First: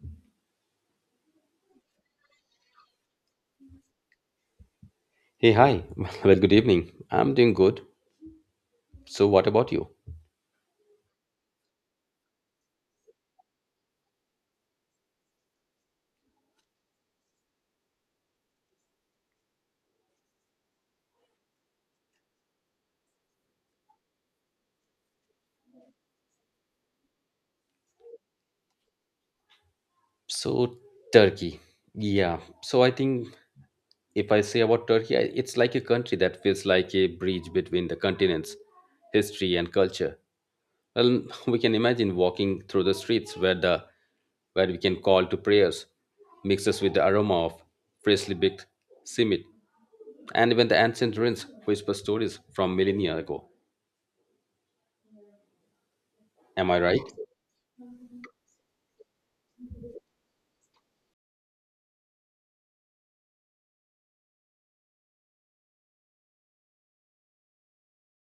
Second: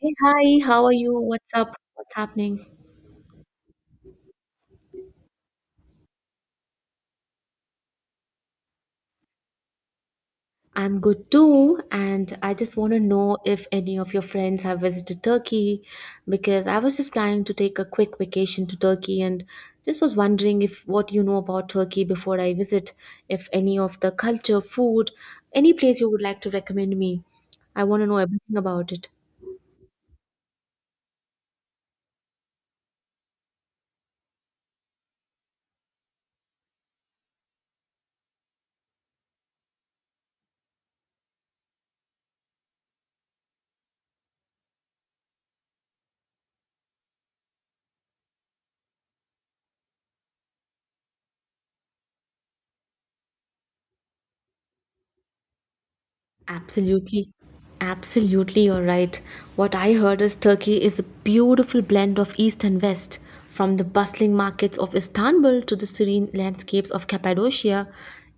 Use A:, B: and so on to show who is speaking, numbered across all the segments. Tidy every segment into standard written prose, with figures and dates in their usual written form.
A: Hey, hi, how are you? What's up? What's happening?
B: Hey, hi. Well, good evening. I'm doing good. So, what about you?
A: I'm good too, and I just want to know if any of your friends have visited Turkey because I was just planning to take a quick vacation to Turkey and just was wondering if what you know about Turkey before I visit, if any of the culture, food, any place you would like to recommend me. I want to know everything about it.
B: So, Turkey. Yeah. So, I think if I say about Turkey, it's like a country that feels like a bridge between the continents, history, and culture. Well, we can imagine walking through the streets where we can call to prayers, mixes with the aroma of freshly baked simit, and even the ancient ruins whisper stories from millennia ago. Am I right?
A: Absolutely. Absolutely, you're right. What I heard is Turkey is a beautiful blend of East and West. From the bustling markets of Istanbul to the serene landscapes of Cappadocia,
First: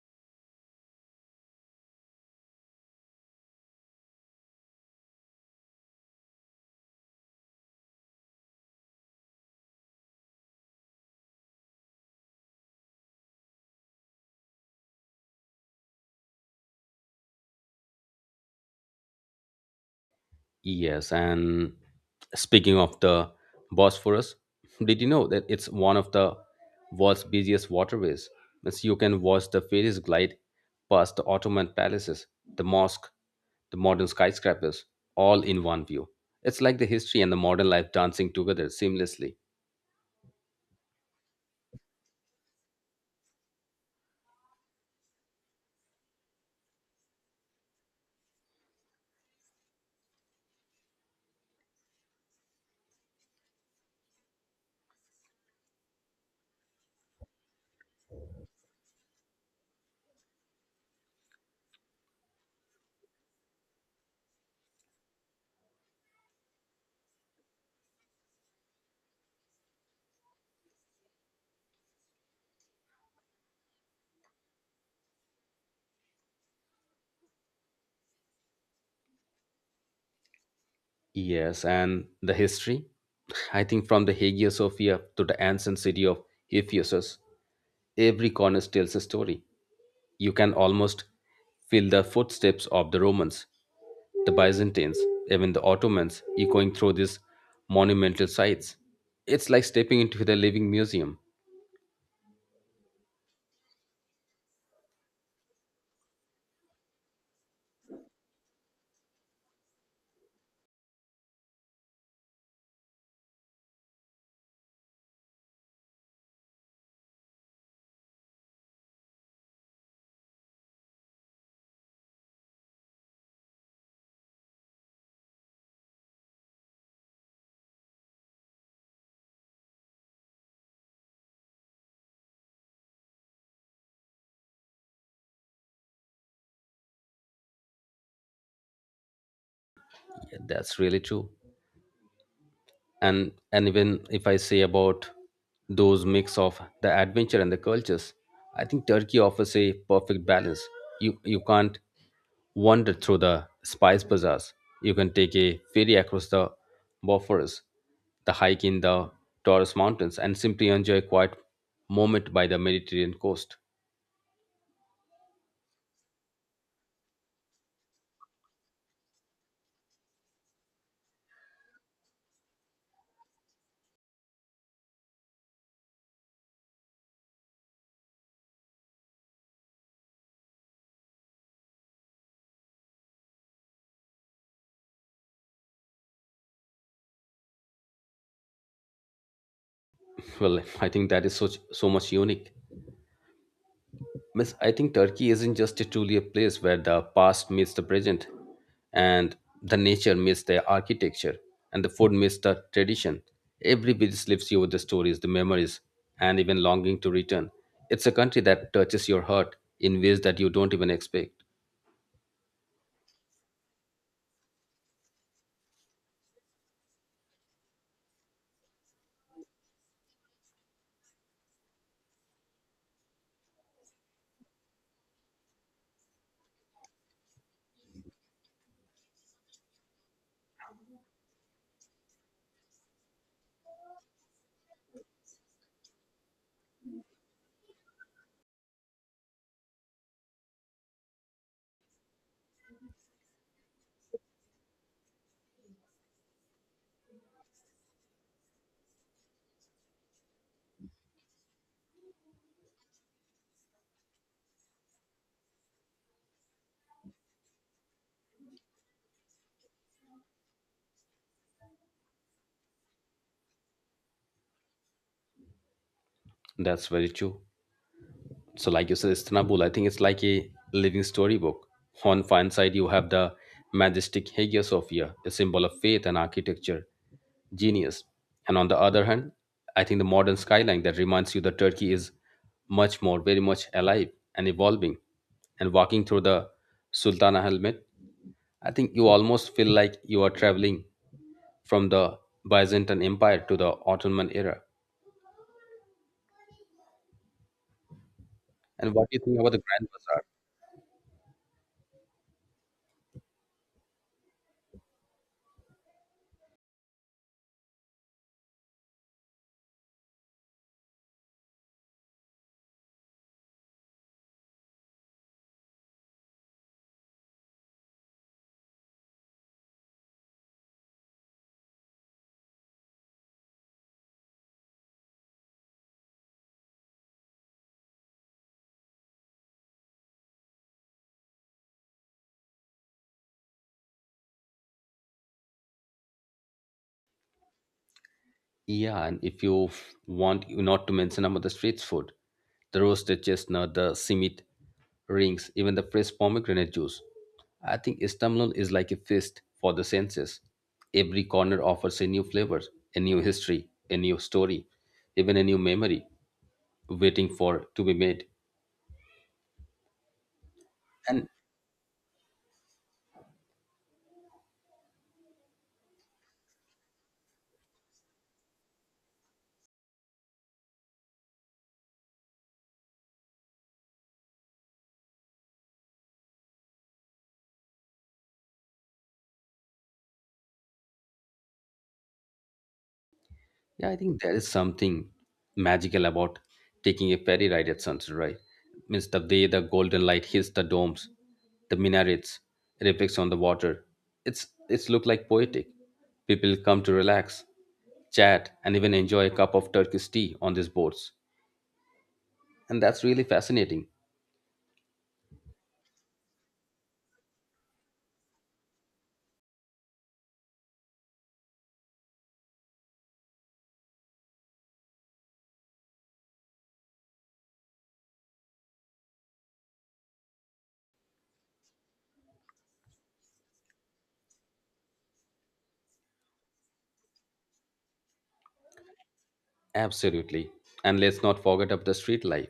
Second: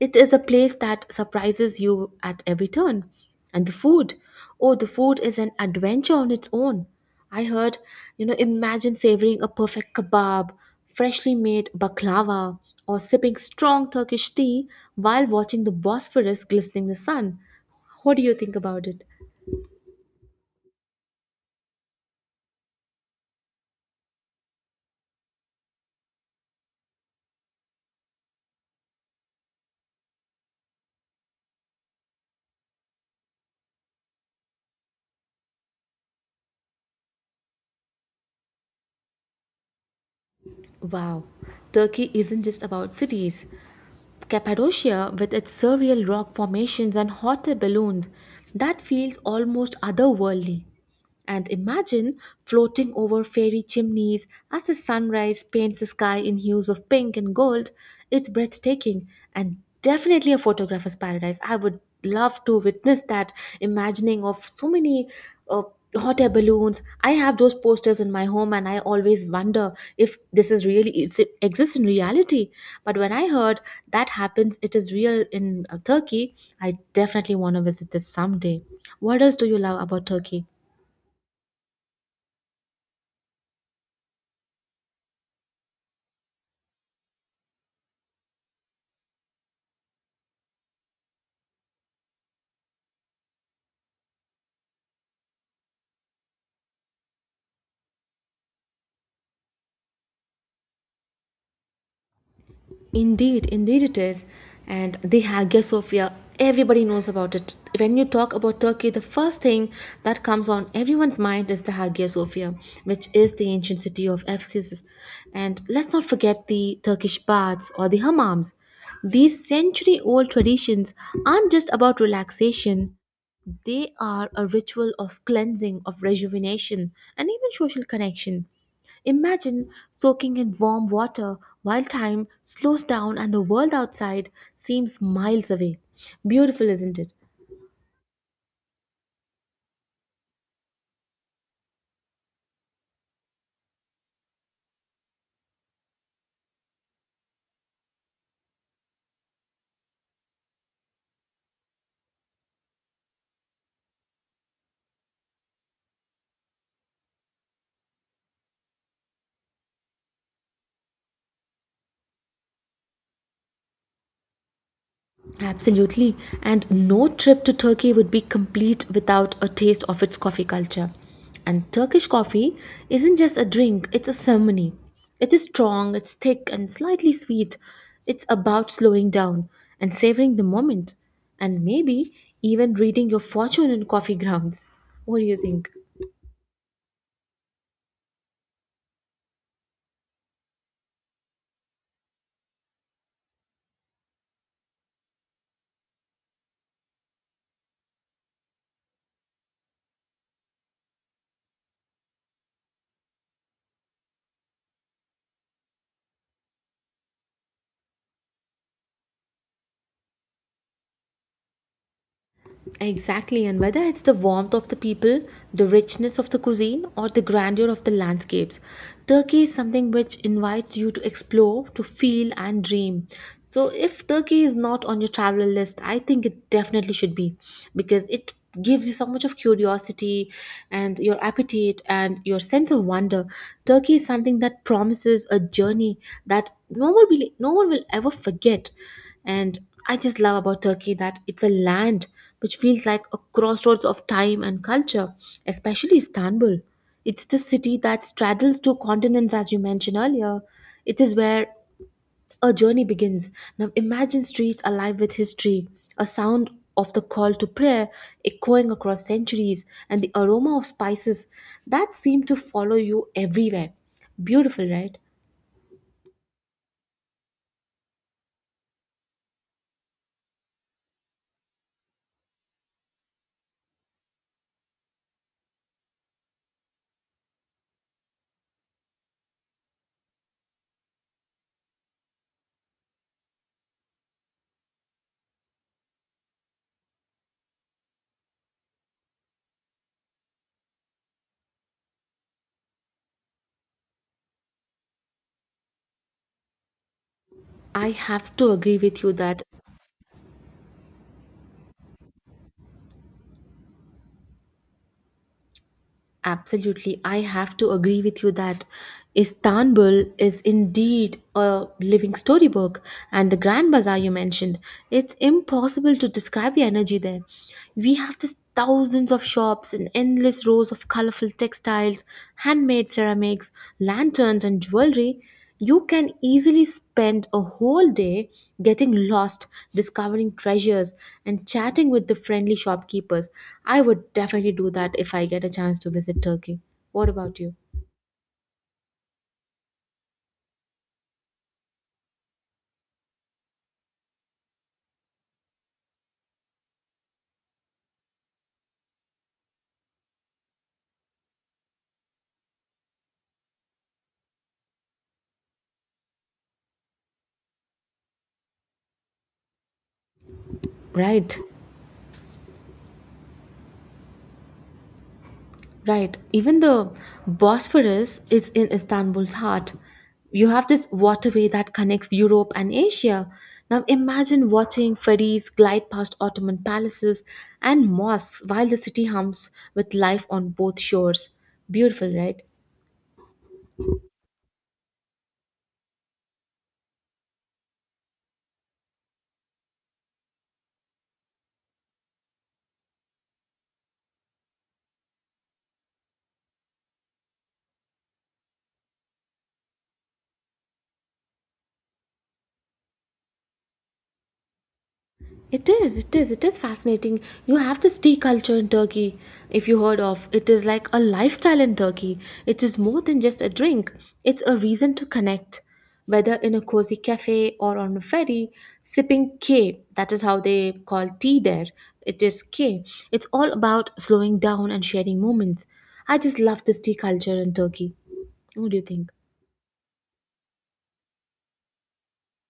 A: it is a place that surprises you at every turn. And the food. Oh, the food is an adventure on its own. I heard, you know, imagine savoring a perfect kebab, freshly made baklava, or sipping strong Turkish tea while watching the Bosphorus glistening in the sun. What do you think about it?
B: Yes, and speaking of the Bosphorus, did you know that it's one of the world's busiest waterways? Means you can watch the ferries glide past the Ottoman palaces, the mosque, the modern skyscrapers, all in one view. It's like the history and the modern life dancing together seamlessly.
A: Wow, Turkey isn't just about cities. Cappadocia, with its surreal rock formations and hot air balloons, that feels almost otherworldly. And imagine floating over fairy chimneys as the sunrise paints the sky in hues of pink and gold. It's breathtaking and definitely a photographer's paradise. I would love to witness that imagining of so many uh, hot air balloons. I have those posters in my home and I always wonder if this is really is it exists in reality. But when I heard that happens, it is real in Turkey, I definitely want to visit this someday. What else do you love about Turkey?
B: Yes, and the history? I think from the Hagia Sophia to the ancient city of Ephesus, every corner tells a story. You can almost feel the footsteps of the Romans, the Byzantines, even the Ottomans echoing through these monumental sites. It's like stepping into the living museum.
A: Indeed, indeed it is. And the Hagia Sophia, everybody knows about it. When you talk about Turkey, the first thing that comes on everyone's mind is the Hagia Sophia, which is the ancient city of Ephesus. And let's not forget the Turkish baths or the hammams. These century old traditions aren't just about relaxation, they are a ritual of cleansing, of rejuvenation, and even social connection. Imagine soaking in warm water while time slows down and the world outside seems miles away. Beautiful, isn't it?
B: Yeah, that's really true. And even if I say about those mix of the adventure and the cultures, I think Turkey offers a perfect balance. You can't wander through the spice bazaars. You can take a ferry across the Bosphorus, the hike in the Taurus Mountains, and simply enjoy a quiet moment by the Mediterranean coast.
A: Absolutely. And no trip to Turkey would be complete without a taste of its coffee culture. And Turkish coffee isn't just a drink, it's a ceremony. It is strong, it's thick, and slightly sweet. It's about slowing down and savoring the moment, and maybe even reading your fortune in coffee grounds. What do you think?
B: Well, I think that is so, so much unique. Miss, I think Turkey isn't just a truly a place where the past meets the present, and the nature meets the architecture, and the food meets the tradition. Every visit lifts you with the stories, the memories, and even longing to return. It's a country that touches your heart in ways that you don't even expect.
A: Exactly, and whether it's the warmth of the people, the richness of the cuisine, or the grandeur of the landscapes, Turkey is something which invites you to explore, to feel, and dream. So, if Turkey is not on your travel list, I think it definitely should be because it gives you so much of curiosity and your appetite and your sense of wonder. Turkey is something that promises a journey that no one will ever forget. And I just love about Turkey that it's a land which feels like a crossroads of time and culture, especially Istanbul. It's the city that straddles two continents, as you mentioned earlier. It is where a journey begins. Now, imagine streets alive with history, a sound of the call to prayer echoing across centuries, and the aroma of spices that seem to follow you everywhere. Beautiful, right?
B: That's very true. So, like you said, Istanbul, I think it's like a living storybook. On one side, you have the majestic Hagia Sophia, a symbol of faith and architecture genius. And on the other hand, I think the modern skyline that reminds you that Turkey is much more, very much alive and evolving. And walking through the Sultana helmet, I think you almost feel like you are traveling from the Byzantine Empire to the Ottoman era.
A: I have to agree
B: And
A: with
B: what
A: you
B: do you think
A: that
B: about the Grand Bazaar?
A: Absolutely. I have to agree with you that Istanbul is indeed a living storybook, and the Grand Bazaar you mentioned, it's impossible to describe the energy there. We have just thousands of shops and endless rows of colorful textiles, handmade ceramics, lanterns, and jewelry. You can easily spend a whole day getting lost, discovering treasures, and chatting with the friendly shopkeepers. I would definitely do that if I get a chance to visit Turkey. What about you?
B: Yeah, and if you want not to mention about the street food, the roasted chestnut, the simit rings, even the fresh pomegranate juice. I think Istanbul is like a feast for the senses. Every corner offers a new flavor, a new history, a new story, even a new memory waiting for to be made. And
A: Right, right. Even the Bosphorus is in Istanbul's heart. You have this waterway that connects Europe and Asia. Now imagine watching ferries glide past Ottoman palaces and mosques while the city hums with life on both shores. Beautiful, right?
B: yeah, I think there is something magical about taking a ferry ride at sunset, right? Means the way the golden light hits the domes, the minarets, reflects on the water. It's look like poetic. People come to relax, chat, and even enjoy a cup of Turkish tea on these boats. And that's really fascinating.
A: It is, it is, it is fascinating. You have this tea culture in Turkey, if you heard of. It is like a lifestyle in Turkey. It is more than just a drink, it's a reason to connect. Whether in a cozy cafe or on a ferry, sipping K, that is how they call tea there. It is K. It's all about slowing down and sharing moments. I just love this tea culture in Turkey. What do you think?
B: Absolutely. And let's not forget of the street life.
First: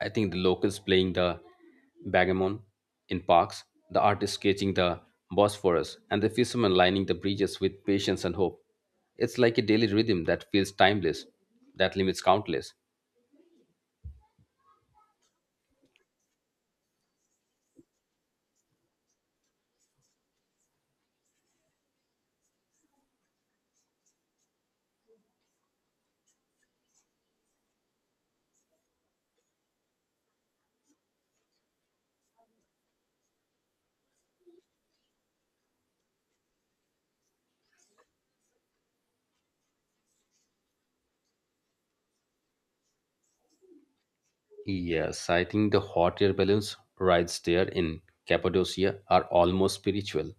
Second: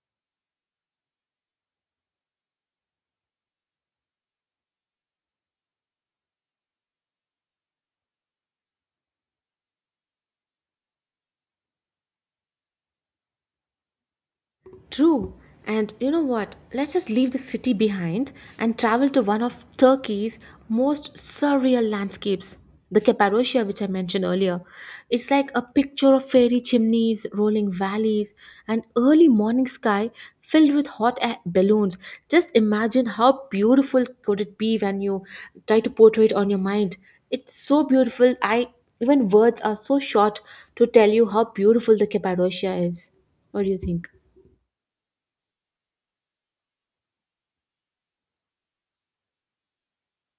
B: I think the locals playing the bagamon in parks, the artists sketching the Bosphorus, and the fishermen lining the bridges with patience and hope. It's like a daily rhythm that feels timeless, that limits countless.
A: True. And you know what? Let's just leave the city behind and travel to one of Turkey's most surreal landscapes, the Cappadocia, which I mentioned earlier. It's like a picture of fairy chimneys, rolling valleys, and early morning sky filled with hot air balloons. Just imagine how beautiful could it be when you try to portray it on your mind. It's so beautiful. I even words are so short to tell you how beautiful the Cappadocia is. What do you think?
B: Yes, I think the hot air balloons rides there in Cappadocia are almost spiritual.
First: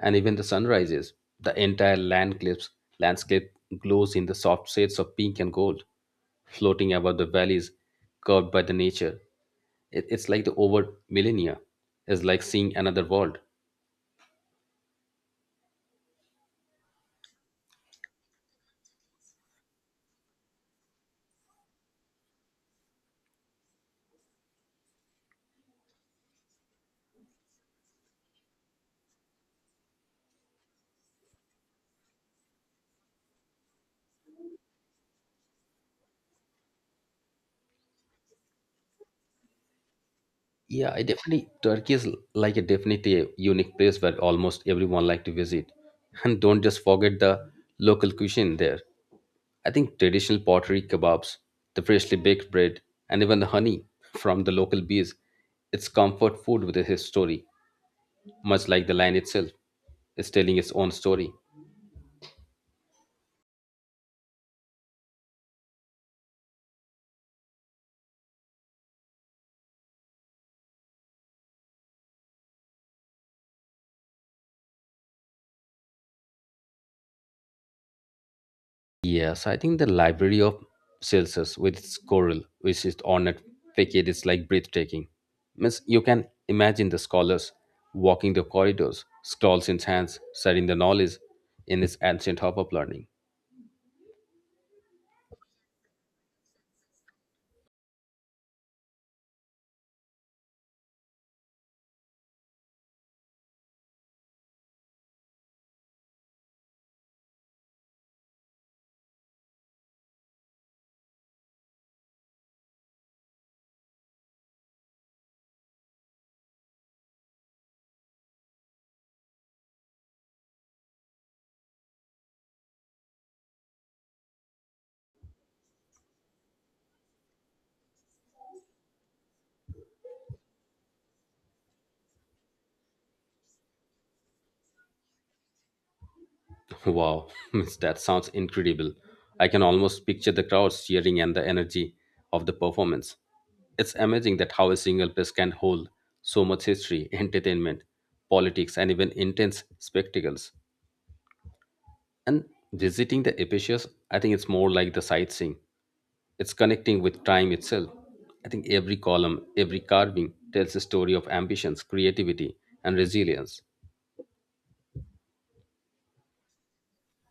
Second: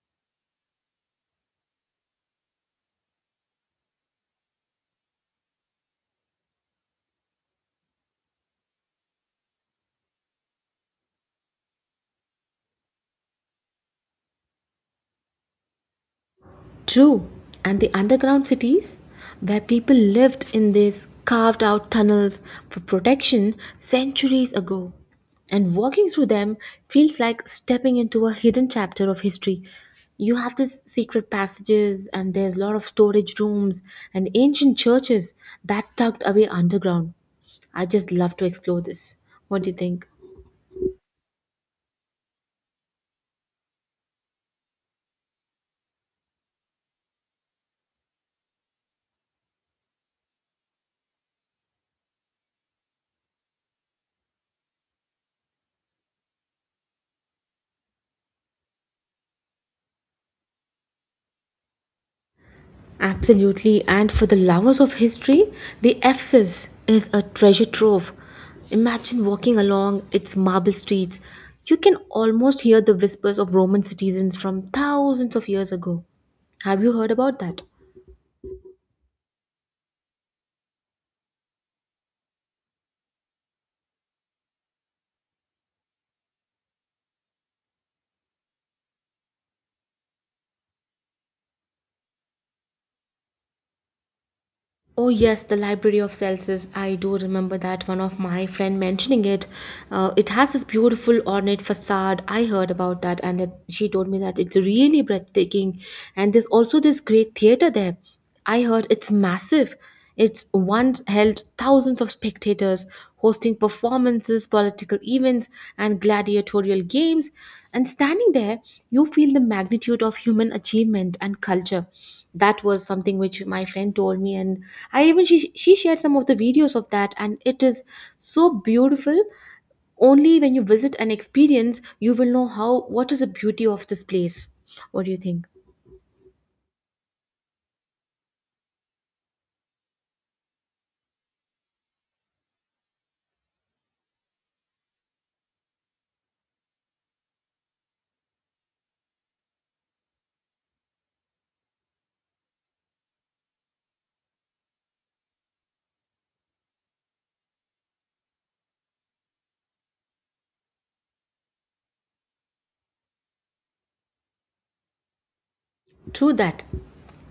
B: And even the sunrises, the entire land clips, landscape glows in the soft shades of pink and gold, floating above the valleys curved by the nature. It's like the over millennia is like seeing another world.
A: True, and the underground cities, where people lived in these carved out tunnels for protection centuries ago. And walking through them feels like stepping into a hidden chapter of history. You have these secret passages, and there's a lot of storage rooms and ancient churches that tucked away underground. I just love to explore this. What do you think?
B: Yeah, I definitely Turkey is like a definitely a unique place where almost everyone like to visit. And don't just forget the local cuisine there. I think traditional pottery kebabs, the freshly baked bread, and even the honey from the local bees, it's comfort food with a his story, much like the line itself. It's telling its own story.
A: Absolutely, and for the lovers of history, the Ephesus is a treasure trove. Imagine walking along its marble streets. You can almost hear the whispers of Roman citizens from thousands of years ago. Have you heard about that?
B: Yes, I think the library of Celsus with its coral, which is ornate facade, is like breathtaking. Means you can imagine the scholars walking the corridors, scrolls in hands, studying the knowledge in this ancient hub of learning.
A: Oh yes, the Library of Celsus. I do remember that one of my friend mentioning it. It has this beautiful ornate facade. I heard about that, and it, she told me that it's really breathtaking. And there's also this great theater there. I heard it's massive. It's once held thousands of spectators, hosting performances, political events, and gladiatorial games. And standing there, you feel the magnitude of human achievement and culture. That was something which my friend told me, and I even she shared some of the videos of that, and it is so beautiful. Only when you visit and experience, you will know how what is the beauty of this place. What do you think?
B: Wow, means that sounds incredible. I can almost picture the crowds cheering and the energy of the performance. It's amazing that how a single place can hold so much history, entertainment, politics, and even intense spectacles. And visiting the Epicus, I think it's more like the sightseeing. It's connecting with time itself. I think every column, every carving tells a story of ambitions, creativity, and resilience.
A: True that.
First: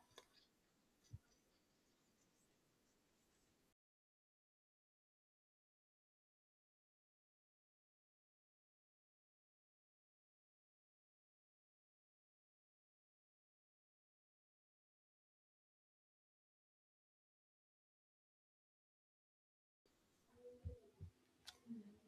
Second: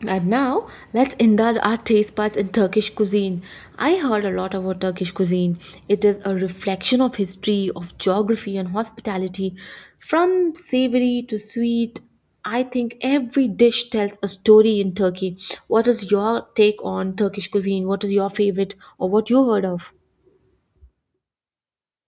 A: And now let's indulge our taste buds in Turkish cuisine. I heard a lot about Turkish cuisine. It is a reflection of history, of geography, and hospitality. From savory to sweet, I think every dish tells a story in Turkey. What is your take on Turkish cuisine? What is your favorite or what you heard of?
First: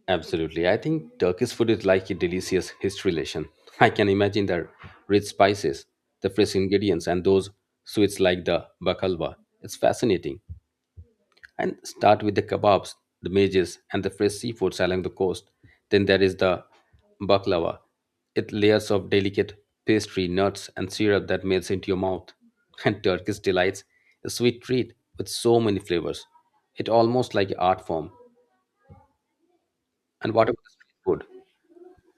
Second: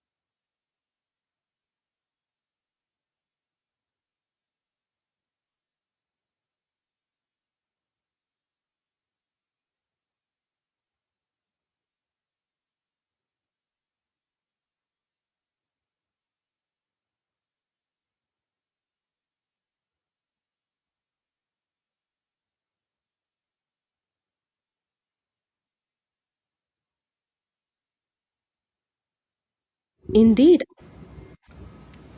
B: Absolutely. I think Turkish food is like a delicious history lesson. I can imagine the rich spices, the fresh ingredients, and those sweets like the baklava. It's fascinating. And start with the kebabs, the mages, and the fresh seafoods along the coast. Then there is the baklava. It layers of delicate pastry, nuts, and syrup that melts into your mouth. And Turkish delights a sweet treat with so many flavors. It almost like an art form. And what about
A: Indeed,
B: the street food?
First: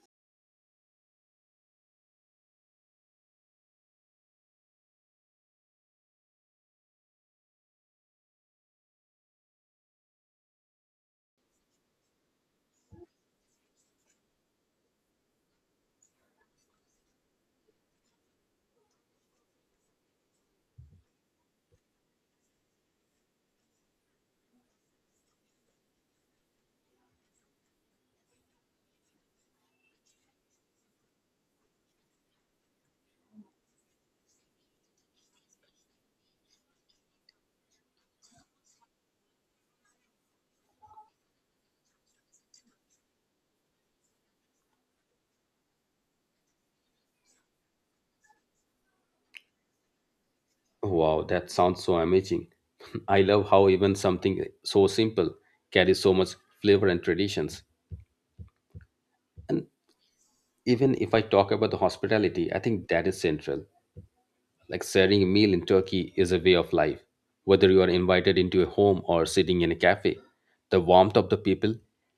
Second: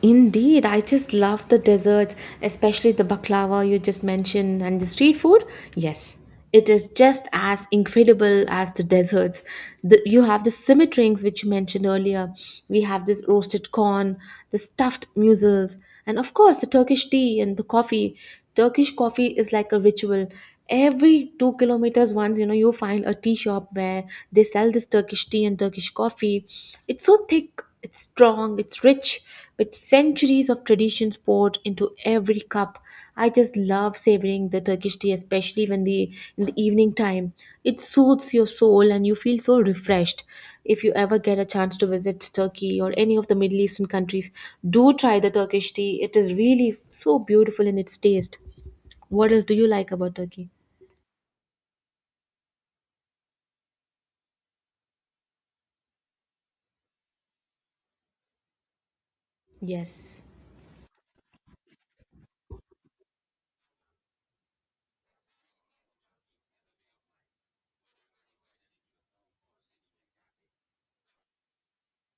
A: indeed, I just love the desserts, especially the baklava you just mentioned and the street food. Yes, it is just as incredible as the desserts. The, you have the simmet rings, which you mentioned earlier. We have this roasted corn, the stuffed mussels, and of course, the Turkish tea and the coffee. Turkish coffee is like a ritual. Every 2 kilometers once, you know, you find a tea shop where they sell this Turkish tea and Turkish coffee. It's so thick, it's strong, it's rich, with centuries of traditions poured into every cup. I just love savoring the Turkish tea, especially when the in the evening time, it soothes your soul and you feel so refreshed. If you ever get a chance to visit Turkey or any of the Middle Eastern countries, do try the Turkish tea. It is really so beautiful in its taste. What else do you like about Turkey?
B: Wow, that sounds so amazing. I love how even something so simple carries so much flavor and traditions. And
A: Yes,
B: even if I talk about the hospitality, I think that is central. Like sharing a meal in Turkey is a way of life. Whether you are invited into a home or sitting in a cafe, the warmth of the people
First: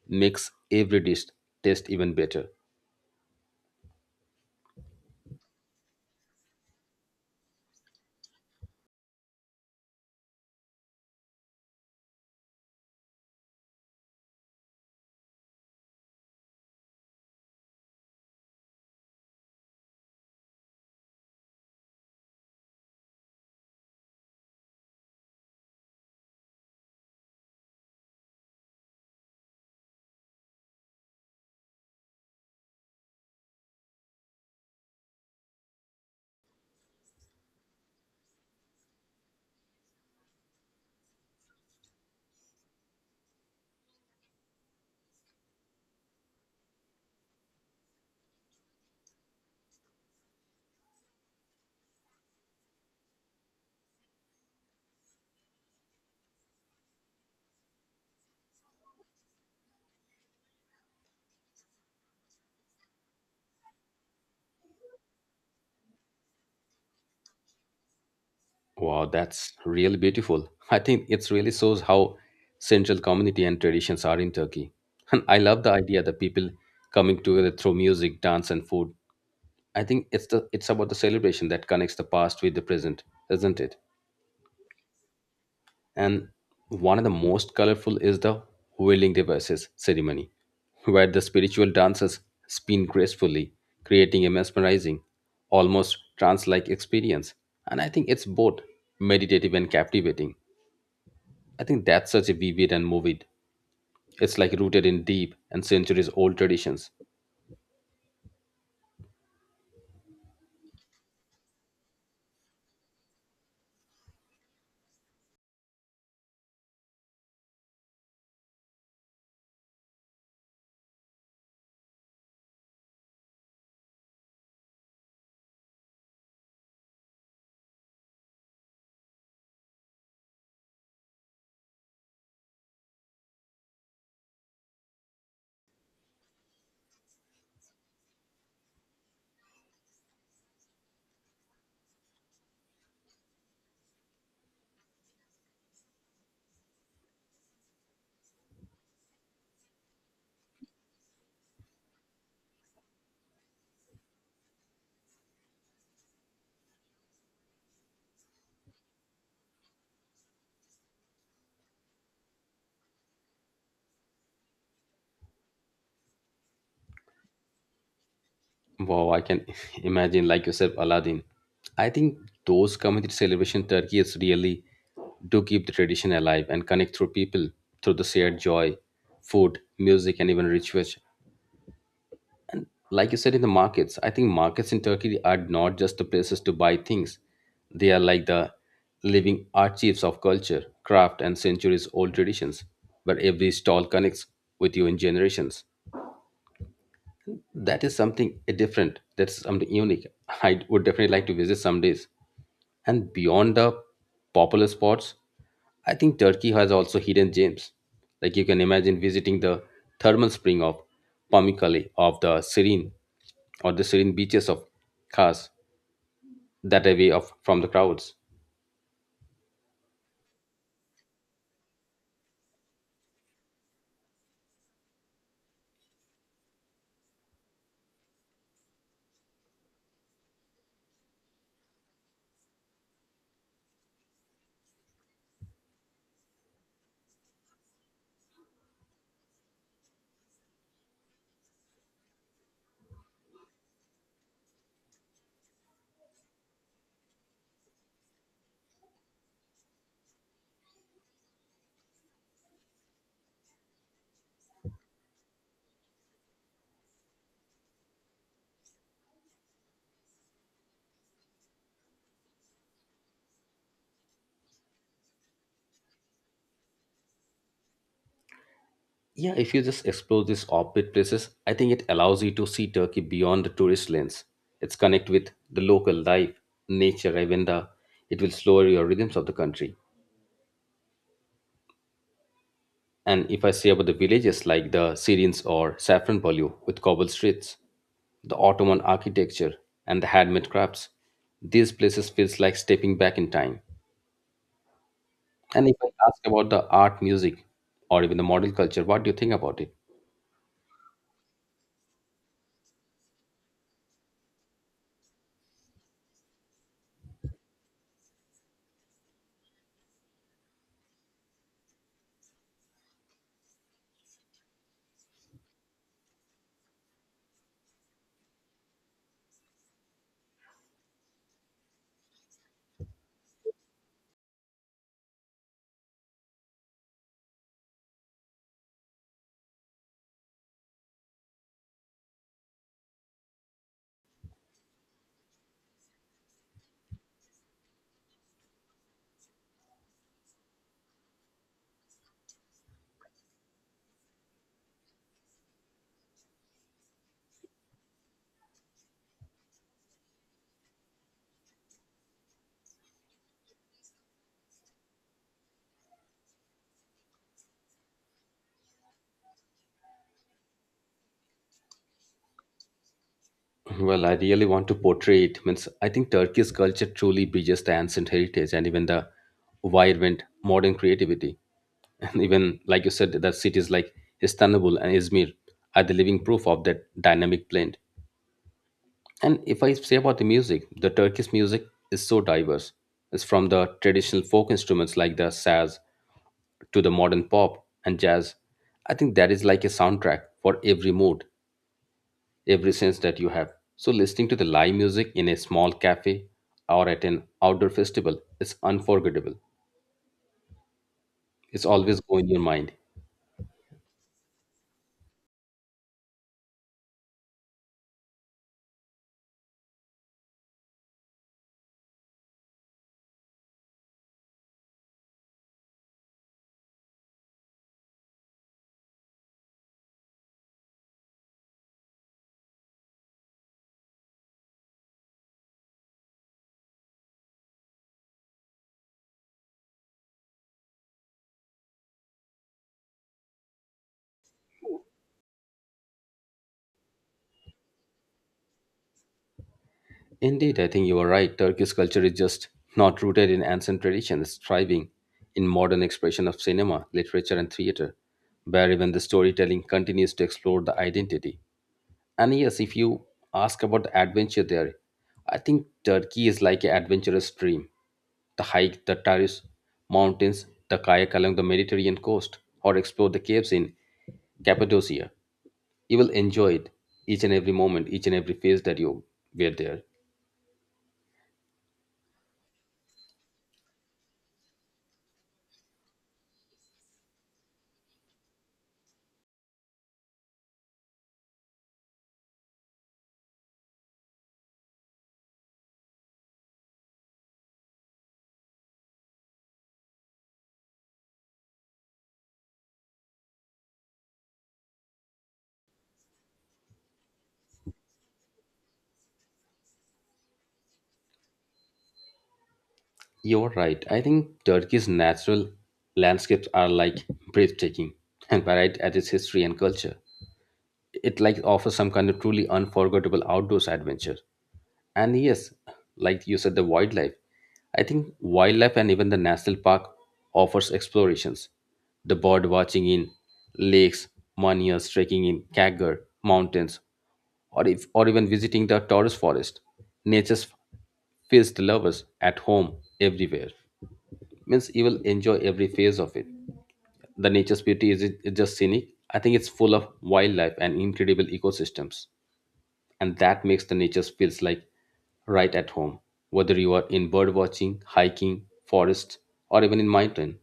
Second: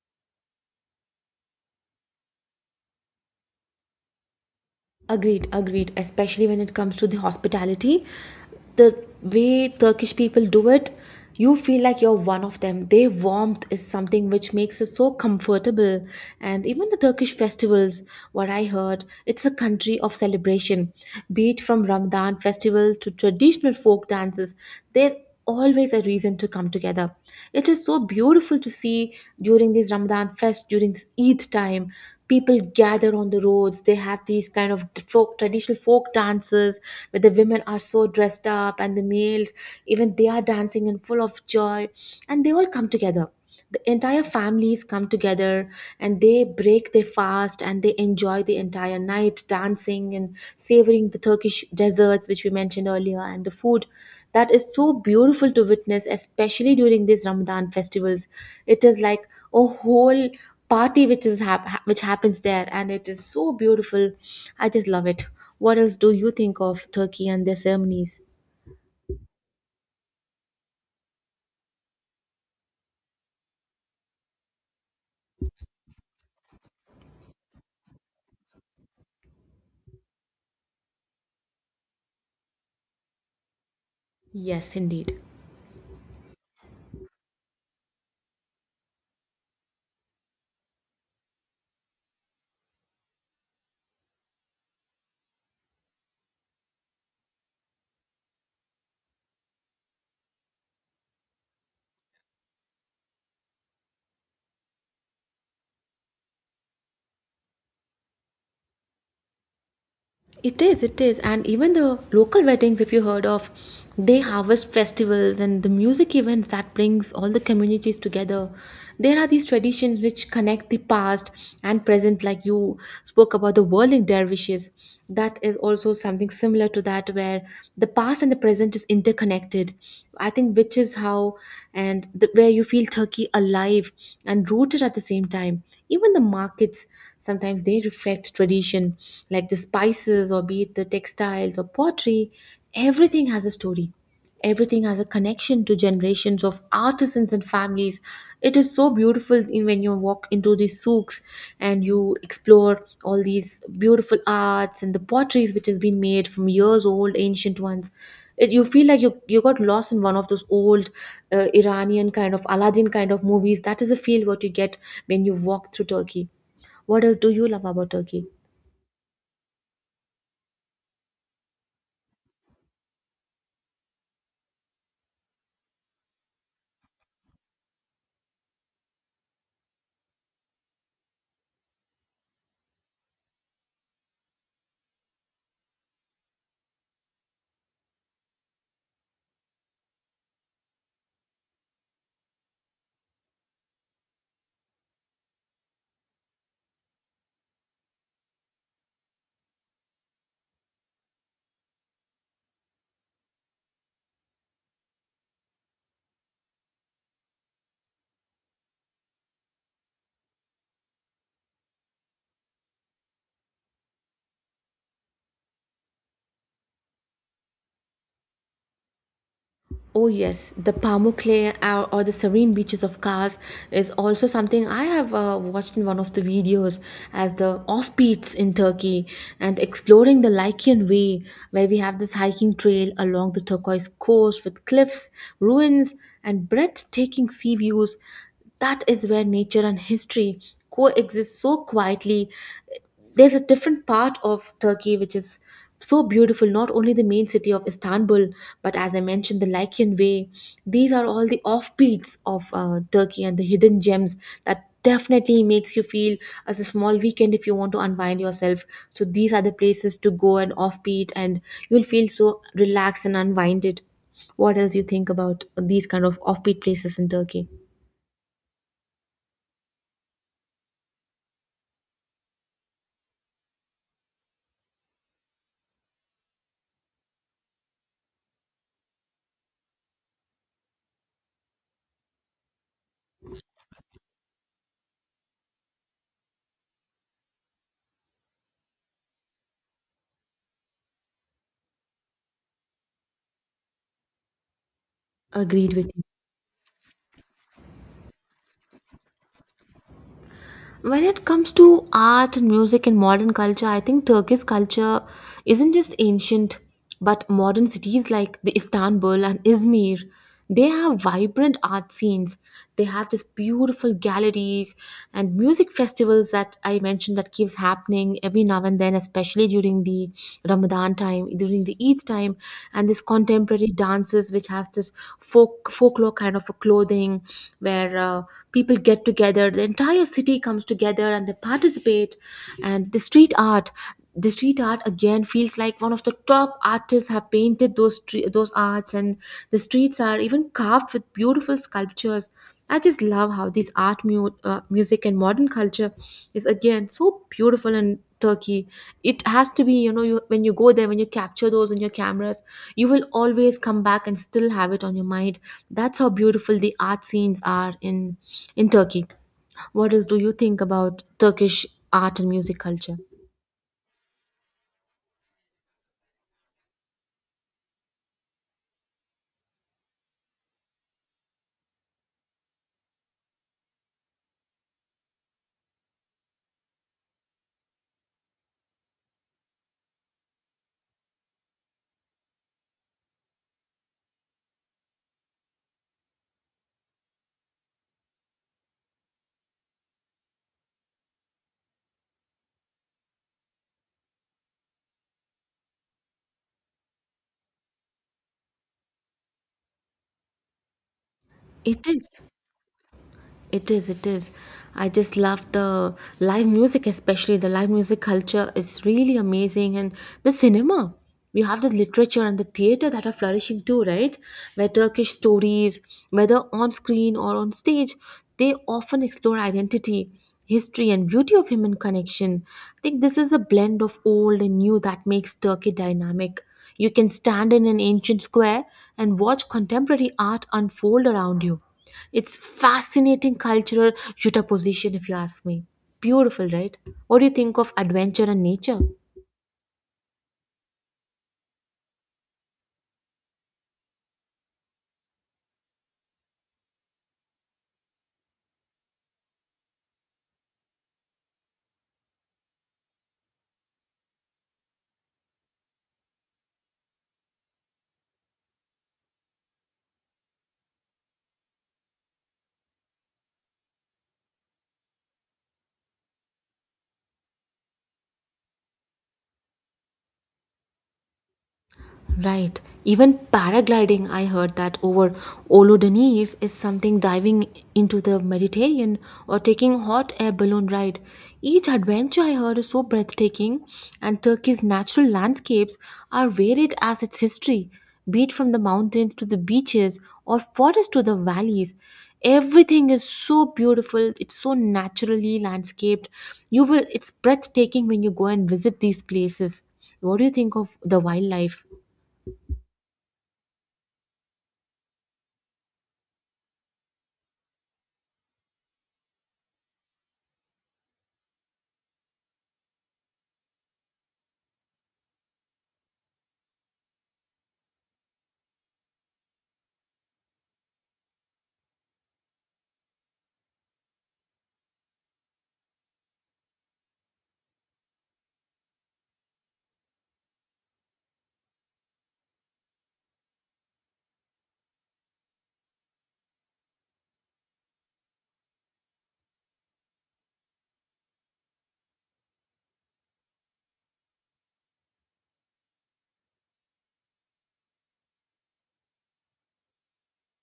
B: makes every dish taste even better.
A: agreed, agreed. Especially when it comes to the hospitality, the way Turkish people do it, you feel like you're one of them. Their warmth is something which makes it so comfortable. And even the Turkish festivals, what I heard, it's a country of celebration. Be it from Ramadan festivals to traditional folk dances, there always a reason to come together. It is so beautiful to see during this Ramadan fest, during this Eid time, people gather on the roads. They have these kind of folk, traditional folk dances where the women are so dressed up and the males, even they are dancing in full of joy and they all come together, the entire families come together, and they break their fast and they enjoy the entire night dancing and savoring the Turkish desserts which we mentioned earlier and the food. That is so beautiful to witness, especially during these Ramadan festivals. It is like a whole party which is which happens there, and it is so beautiful. I just love it. What else do you think of Turkey and their ceremonies?
B: Wow, that's really beautiful. I think it really shows how central community and traditions are in Turkey. And I love the idea that people coming together through music, dance, and food. I think it's about the celebration that connects the past with the present, isn't it?
A: Yes, indeed.
B: And one of the most colorful is the whirling dervishes ceremony, where the spiritual dancers spin gracefully, creating a mesmerizing, almost trance-like experience. And I think it's both meditative and captivating. I think that's such a vivid and moving. It's like rooted in deep and centuries old traditions.
A: It is, it is. And even the local weddings, if you heard of, they harvest festivals and the music events that brings all the communities together. There are these traditions which connect the past and present, like you spoke about the whirling dervishes. That is also something similar to that, where the past and the present is interconnected. I think which is how and the, where you feel Turkey alive and rooted at the same time. Even the markets sometimes they reflect tradition, like the spices, or be it the textiles or pottery, everything has a story. Everything has a connection to generations of artisans and families. It is so beautiful in when you walk into these souks and you explore all these beautiful arts and the potteries which has been made from years old, ancient ones. It, you feel like you got lost in one of those old Iranian kind of Aladdin kind of movies. That is a feel what you get when you walk through Turkey. What else do you love about Turkey?
B: Wow, I can imagine, like yourself, Aladdin. I think those community celebration Turkey is really do keep the tradition alive and connect through people through the shared joy, food, music, and even rituals. Like you said in the markets, I think markets in Turkey are not just the places to buy things. They are like the living archives of culture, craft, and centuries old traditions, where every stall connects with you in generations. That is something different, that's something unique. I would definitely like to visit some days. And beyond the popular spots, I think Turkey has also hidden gems. Like you can imagine visiting the thermal spring of Pamukkale of the Serene or the serene beaches of cars that away of from the crowds.
A: Oh yes, the Pamukkale or the serene beaches of Kars is also something I have watched in one of the videos as the offbeats in Turkey and exploring the Lycian Way where we have this hiking trail along the turquoise coast with cliffs, ruins, and breathtaking sea views. That is where nature and history coexist so quietly. There's a different part of Turkey which is so beautiful, not only the main city of Istanbul, but as I mentioned, the Lycian Way. These are all the offbeats of Turkey and the hidden gems that definitely makes you feel as a small weekend if you want to unwind yourself. So these are the places to go and offbeat, and you'll feel so relaxed and unwinded. What else you think about these kind of offbeat places in Turkey?
B: Yeah, if you just explore these offbeat places, I think it allows you to see Turkey beyond the tourist lens. It's connect with the local life, nature, even the it will slow your rhythms of the country. And if I say about the villages like the Syrians or Safranbolu with cobble streets, the Ottoman architecture and the handmade crafts, these places feels like stepping back in time. And
A: Agreed
B: if I
A: with you.
B: ask about the art, music, or even the modern culture, what do you think about it?
A: When it comes to art and music and modern culture, I think Turkey's culture isn't just ancient, but modern cities like the Istanbul and Izmir, they have vibrant art scenes. They have these beautiful galleries and music festivals that I mentioned that keeps happening every now and then, especially during the Ramadan time, during the Eid time, and this contemporary dances which has this folklore kind of a clothing where people get together, the entire city comes together and they participate, and the street art. The street art again feels like one of the top artists have painted those arts, and the streets are even carved with beautiful sculptures. I just love how this art, music, and modern culture is again so beautiful in Turkey. It has to be, you know, you, when you go there, when you capture those on your cameras, you will always come back and still have it on your mind. That's how beautiful the art scenes are in Turkey. What else do you think about Turkish art and music culture?
B: Well, I really want to portray it. Means I think Turkey's culture truly bridges the ancient heritage and even the vibrant modern creativity. And even like you said, that cities like Istanbul and Izmir are the living proof of that dynamic blend. And if I say about the music, the Turkish music is so diverse. It's from the traditional folk instruments like the saz to the modern pop and jazz. I think that is like a soundtrack for every mood, every sense that you have. So, listening to the live music in a small cafe or at an outdoor festival is unforgettable. It's
A: It
B: always
A: is.
B: going in your mind.
A: It is, it is. I just love the live music, especially the live music culture is really amazing. And the cinema, you have the literature and the theater that are flourishing too, right? Where Turkish stories, whether on screen or on stage, they often explore identity, history, and beauty of human connection. I think this is a blend of old and new that makes Turkey dynamic. You can stand in an ancient square and watch contemporary art unfold around you. It's fascinating cultural juxtaposition, if you ask me. Beautiful, right? What do you think of adventure and nature?
B: Indeed, I think you are right. Turkish culture is just not rooted in ancient tradition, it's thriving in modern expression of cinema, literature, and theater, where even the storytelling continues to explore the identity. And yes, if you ask about the adventure there, I think Turkey is like an adventurous dream. The hike the terrace mountains, the kayak along the Mediterranean coast, or explore the caves in Cappadocia. You will enjoy it each and every moment, each and every phase that you were there.
A: Right. Even paragliding, I heard that over Olodeniz is something, diving into the Mediterranean or taking hot air balloon ride. Each adventure I heard is so breathtaking, and Turkey's natural landscapes are varied as its history, be it from the mountains to the beaches or forests to the valleys. Everything is so beautiful. It's so naturally landscaped. You will. It's breathtaking when you go and visit these places. What do you think of the wildlife?
B: You're right. I think Turkey's natural landscapes are like breathtaking and varied at its history and culture. It like offers some kind of truly unforgettable outdoors adventure. And yes, like you said, the wildlife. I think wildlife and even the national park offers explorations. The bird watching in lakes, monies trekking in Kagger mountains, or if or even visiting the Taurus forest. Nature's feels the lovers at home everywhere. Means you will enjoy every phase of it. The nature's beauty is it, just scenic. I think it's full of wildlife and incredible ecosystems and that makes the nature feels like right at home whether you are in bird watching, hiking, forest, or even in mountain.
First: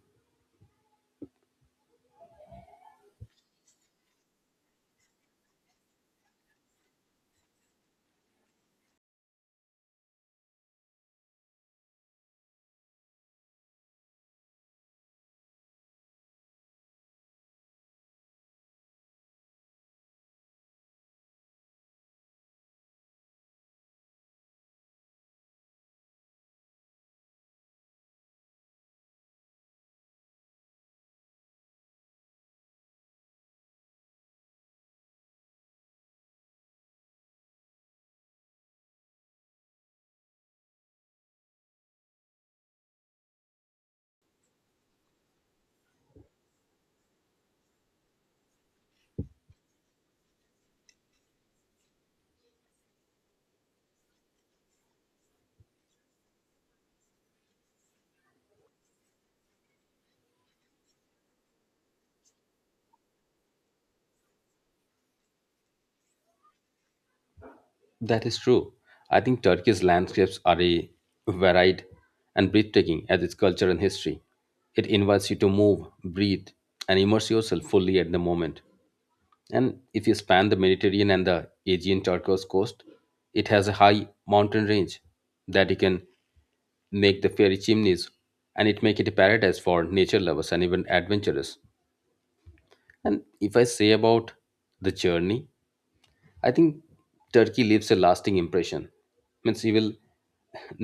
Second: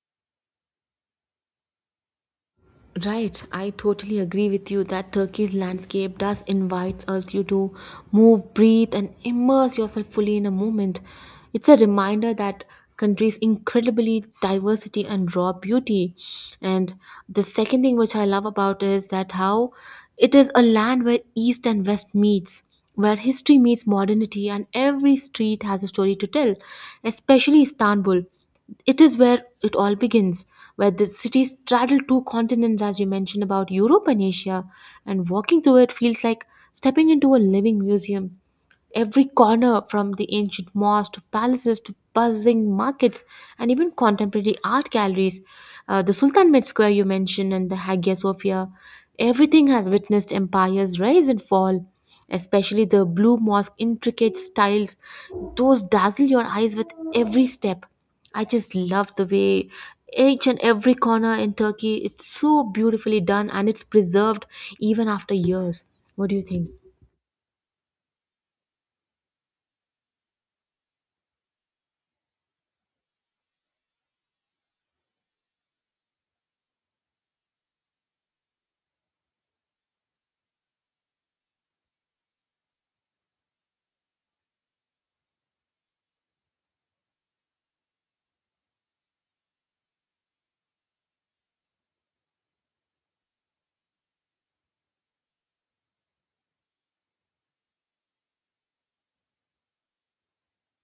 A: Right, I totally agree with you that Turkey's landscape does invite us you to move, breathe, and immerse yourself fully in a moment. It's a reminder that country's incredibly diversity and raw beauty. And the second thing which I love about is that how it is a land where East and West meets, where history meets modernity, and every street has a story to tell, especially Istanbul. It is where it all begins, where the cities straddle two continents, as you mentioned about Europe and Asia, and walking through it feels like stepping into a living museum. Every corner, from the ancient mosques to palaces to buzzing markets and even contemporary art galleries, the Sultanahmet Square you mentioned and the Hagia Sophia, everything has witnessed empires rise and fall, especially the blue mosque intricate styles, those dazzle your eyes with every step. I just love the way each and every corner in Turkey, it's so beautifully done and it's preserved even after years. What do you think?
B: That is true. I think Turkey's landscapes are a varied and breathtaking as its culture and history. It invites you to move, breathe, and immerse yourself fully at the moment. And if you span the Mediterranean and the Aegean Turkish coast, it has a high mountain range that you can make the fairy chimneys and it make it a paradise for nature lovers and even adventurers. And if I say about the journey, I think Turkey leaves a lasting impression. Means you will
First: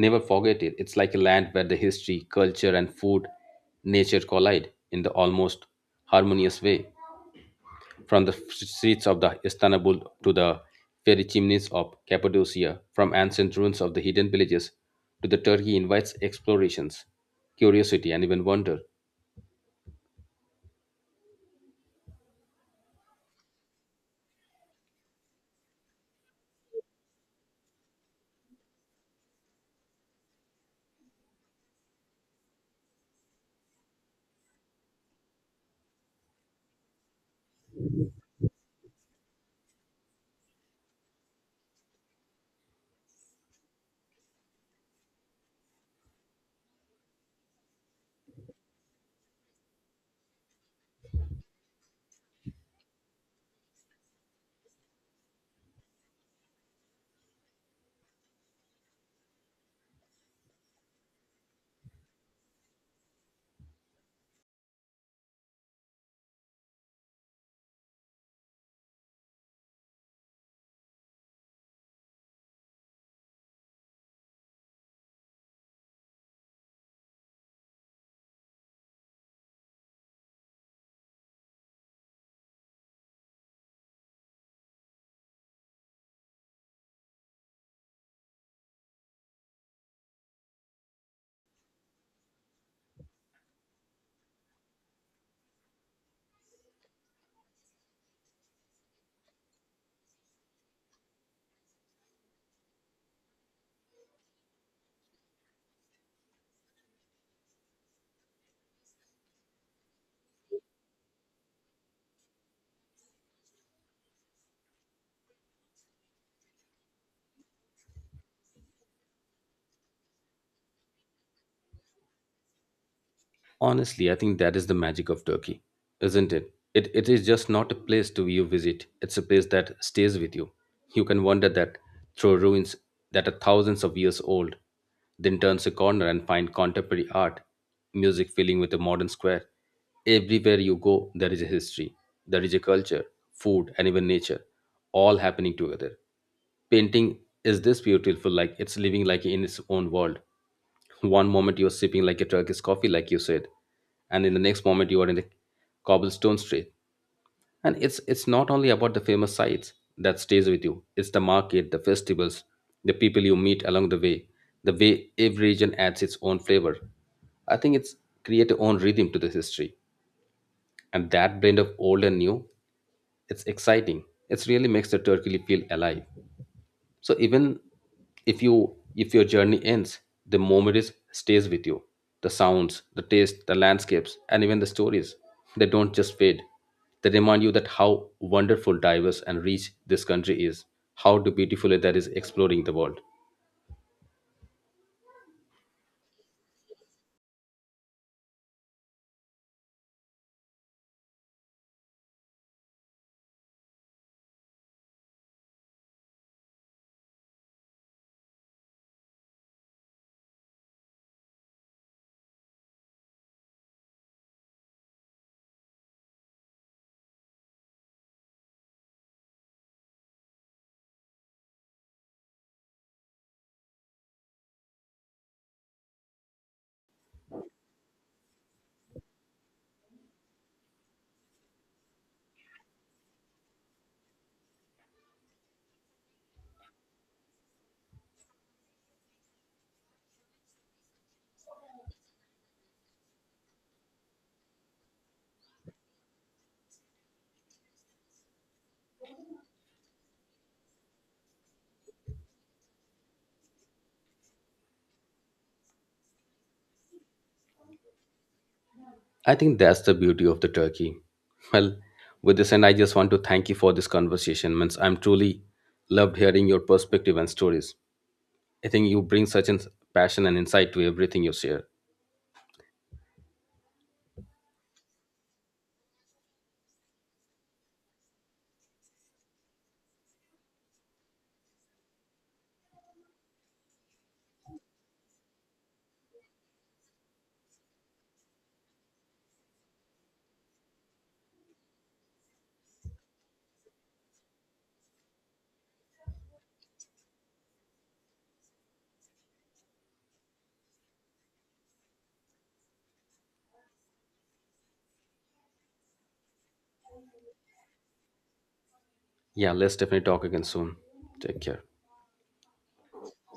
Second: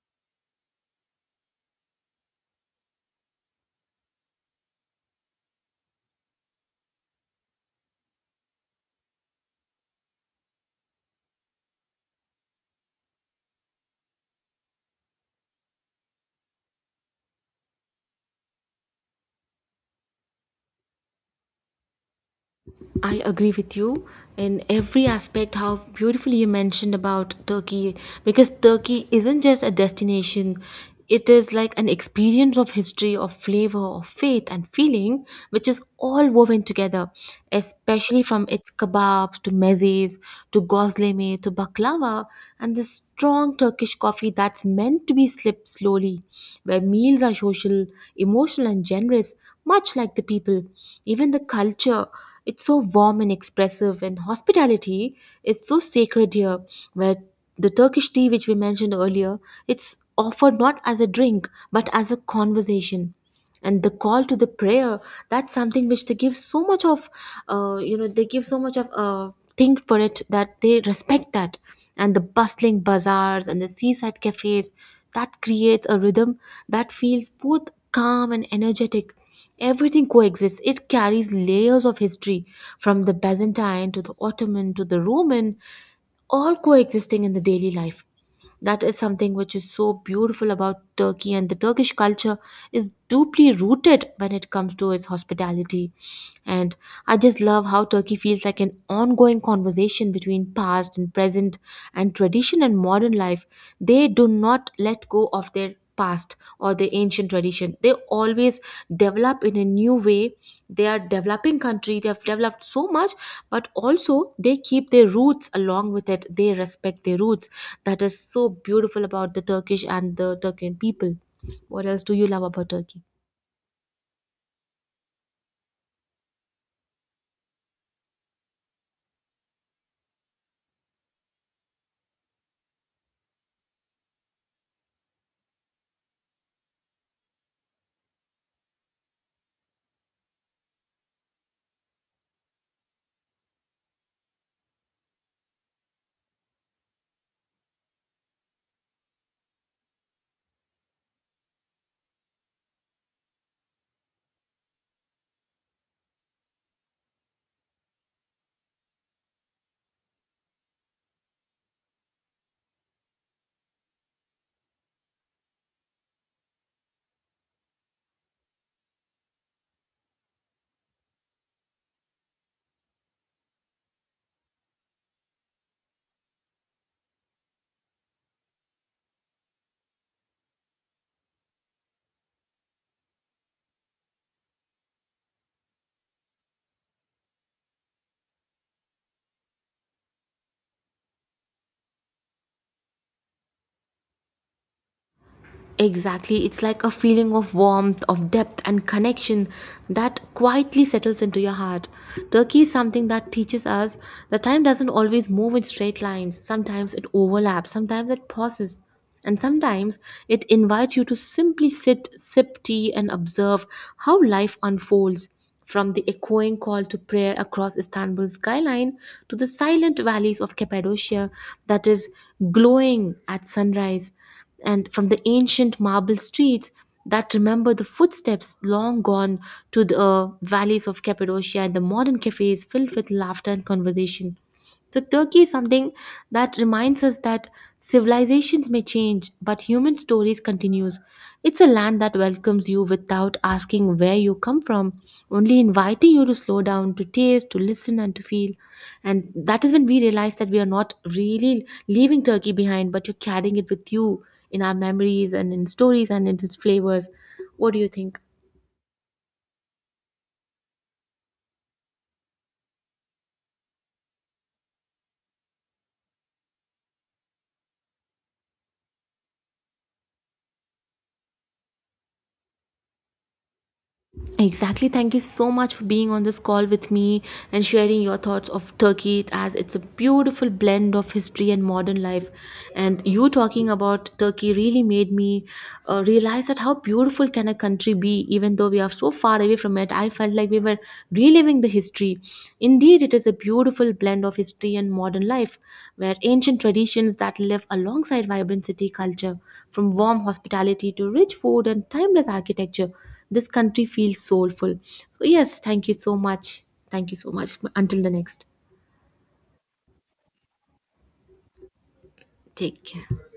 B: never forget it. It's like a land where the history, culture and food, nature collide in the almost harmonious way. From the streets of the Istanbul to the fairy chimneys of Cappadocia, from ancient ruins of the hidden villages to the Turkey invites explorations, curiosity, and even wonder.
A: I agree with you in every aspect how beautifully you mentioned about Turkey, because Turkey isn't just a destination, it is like an experience of history, of flavor, of faith and feeling, which is all woven together, especially from its kebabs to mezes to gosleme to baklava, and the strong Turkish coffee that's meant to be sipped slowly, where meals are social, emotional, and generous, much like the people. Even the culture, it's so warm and expressive, and hospitality is so sacred here, where the Turkish tea, which we mentioned earlier, it's offered not as a drink but as a conversation. And the call to the prayer, that's something which they give so much of, they give so much of think for it that they respect that. And the bustling bazaars and the seaside cafes, that creates a rhythm that feels both calm and energetic. Everything coexists. It carries layers of history from the Byzantine to the Ottoman to the Roman, all coexisting in the daily life. That is something which is so beautiful about Turkey, and the Turkish culture is deeply rooted when it comes to its hospitality. And I just love how Turkey feels like an ongoing conversation between past and present, and tradition and modern life. They do not let go of their past or their ancient tradition. They always develop in a new way. They are developing country. They have developed so much, but also they keep their roots along with it. They respect their roots, that is so beautiful about the Turkish and the Turkian people. What else do you love about Turkey?
B: Honestly, I think that is the magic of Turkey, isn't it? It is just not a place to you visit. It's a place that stays with you. You can wander that through ruins that are thousands of years old, then turns a corner and find contemporary art, music filling with a modern square. Everywhere you go, there is a history, there is a culture, food, and even nature, all happening together. Painting is this beautiful, like it's living like in its own world. One moment you're sipping like a Turkish coffee like you said, and in the next moment you are in the cobblestone street. And it's not only about the famous sights that stays with you, it's the market, the festivals, the people you meet along the way, the way every region adds its own flavor. I think it's create a own rhythm to this history, and that blend of old and new, it's exciting. It really makes the Turkey feel alive. So even if you if your journey ends, the memories stays with you, the sounds, the taste, the landscapes, and even the stories, they don't just fade. They remind you that how wonderful, diverse and rich this country is, how beautifully that is exploring the world.
A: Exactly, it's like a feeling of warmth, of depth, and connection that quietly settles into your heart. Turkey is something that teaches us that time doesn't always move in straight lines. Sometimes it overlaps, sometimes it pauses, and sometimes it invites you to simply sit, sip tea, and observe how life unfolds, from the echoing call to prayer across Istanbul's skyline to the silent valleys of Cappadocia that is glowing at sunrise, and from the ancient marble streets that remember the footsteps long gone to the valleys of Cappadocia and the modern cafes filled with laughter and conversation. So, Turkey is something that reminds us that civilizations may change, but human stories continues. It's a land that welcomes you without asking where you come from, only inviting you to slow down, to taste, to listen, and to feel. And that is when we realize that we are not really leaving Turkey behind, but you're carrying it with you in our memories and in stories and in its flavors. What do you think?
B: I think that's the beauty of the Turkey. Well, with this, and I just want to thank you for this conversation. Means I'm truly loved hearing your perspective and stories. I think you bring such an passion and insight to everything you share.
A: Exactly. Thank you so much for being on this call with me and sharing your thoughts of Turkey, as it's a beautiful blend of history and modern life. And you talking about Turkey really made me realize that how beautiful can a country be even though we are so far away from it. I felt like we were reliving the history. Indeed, it is a beautiful blend of history and modern life where ancient traditions that live alongside vibrant city culture, from warm hospitality to rich food and timeless architecture. This country feels soulful. So, yes, thank you so much. Thank you so much. Until the next,
B: Yeah, let's definitely talk again soon. Take care.
A: take care.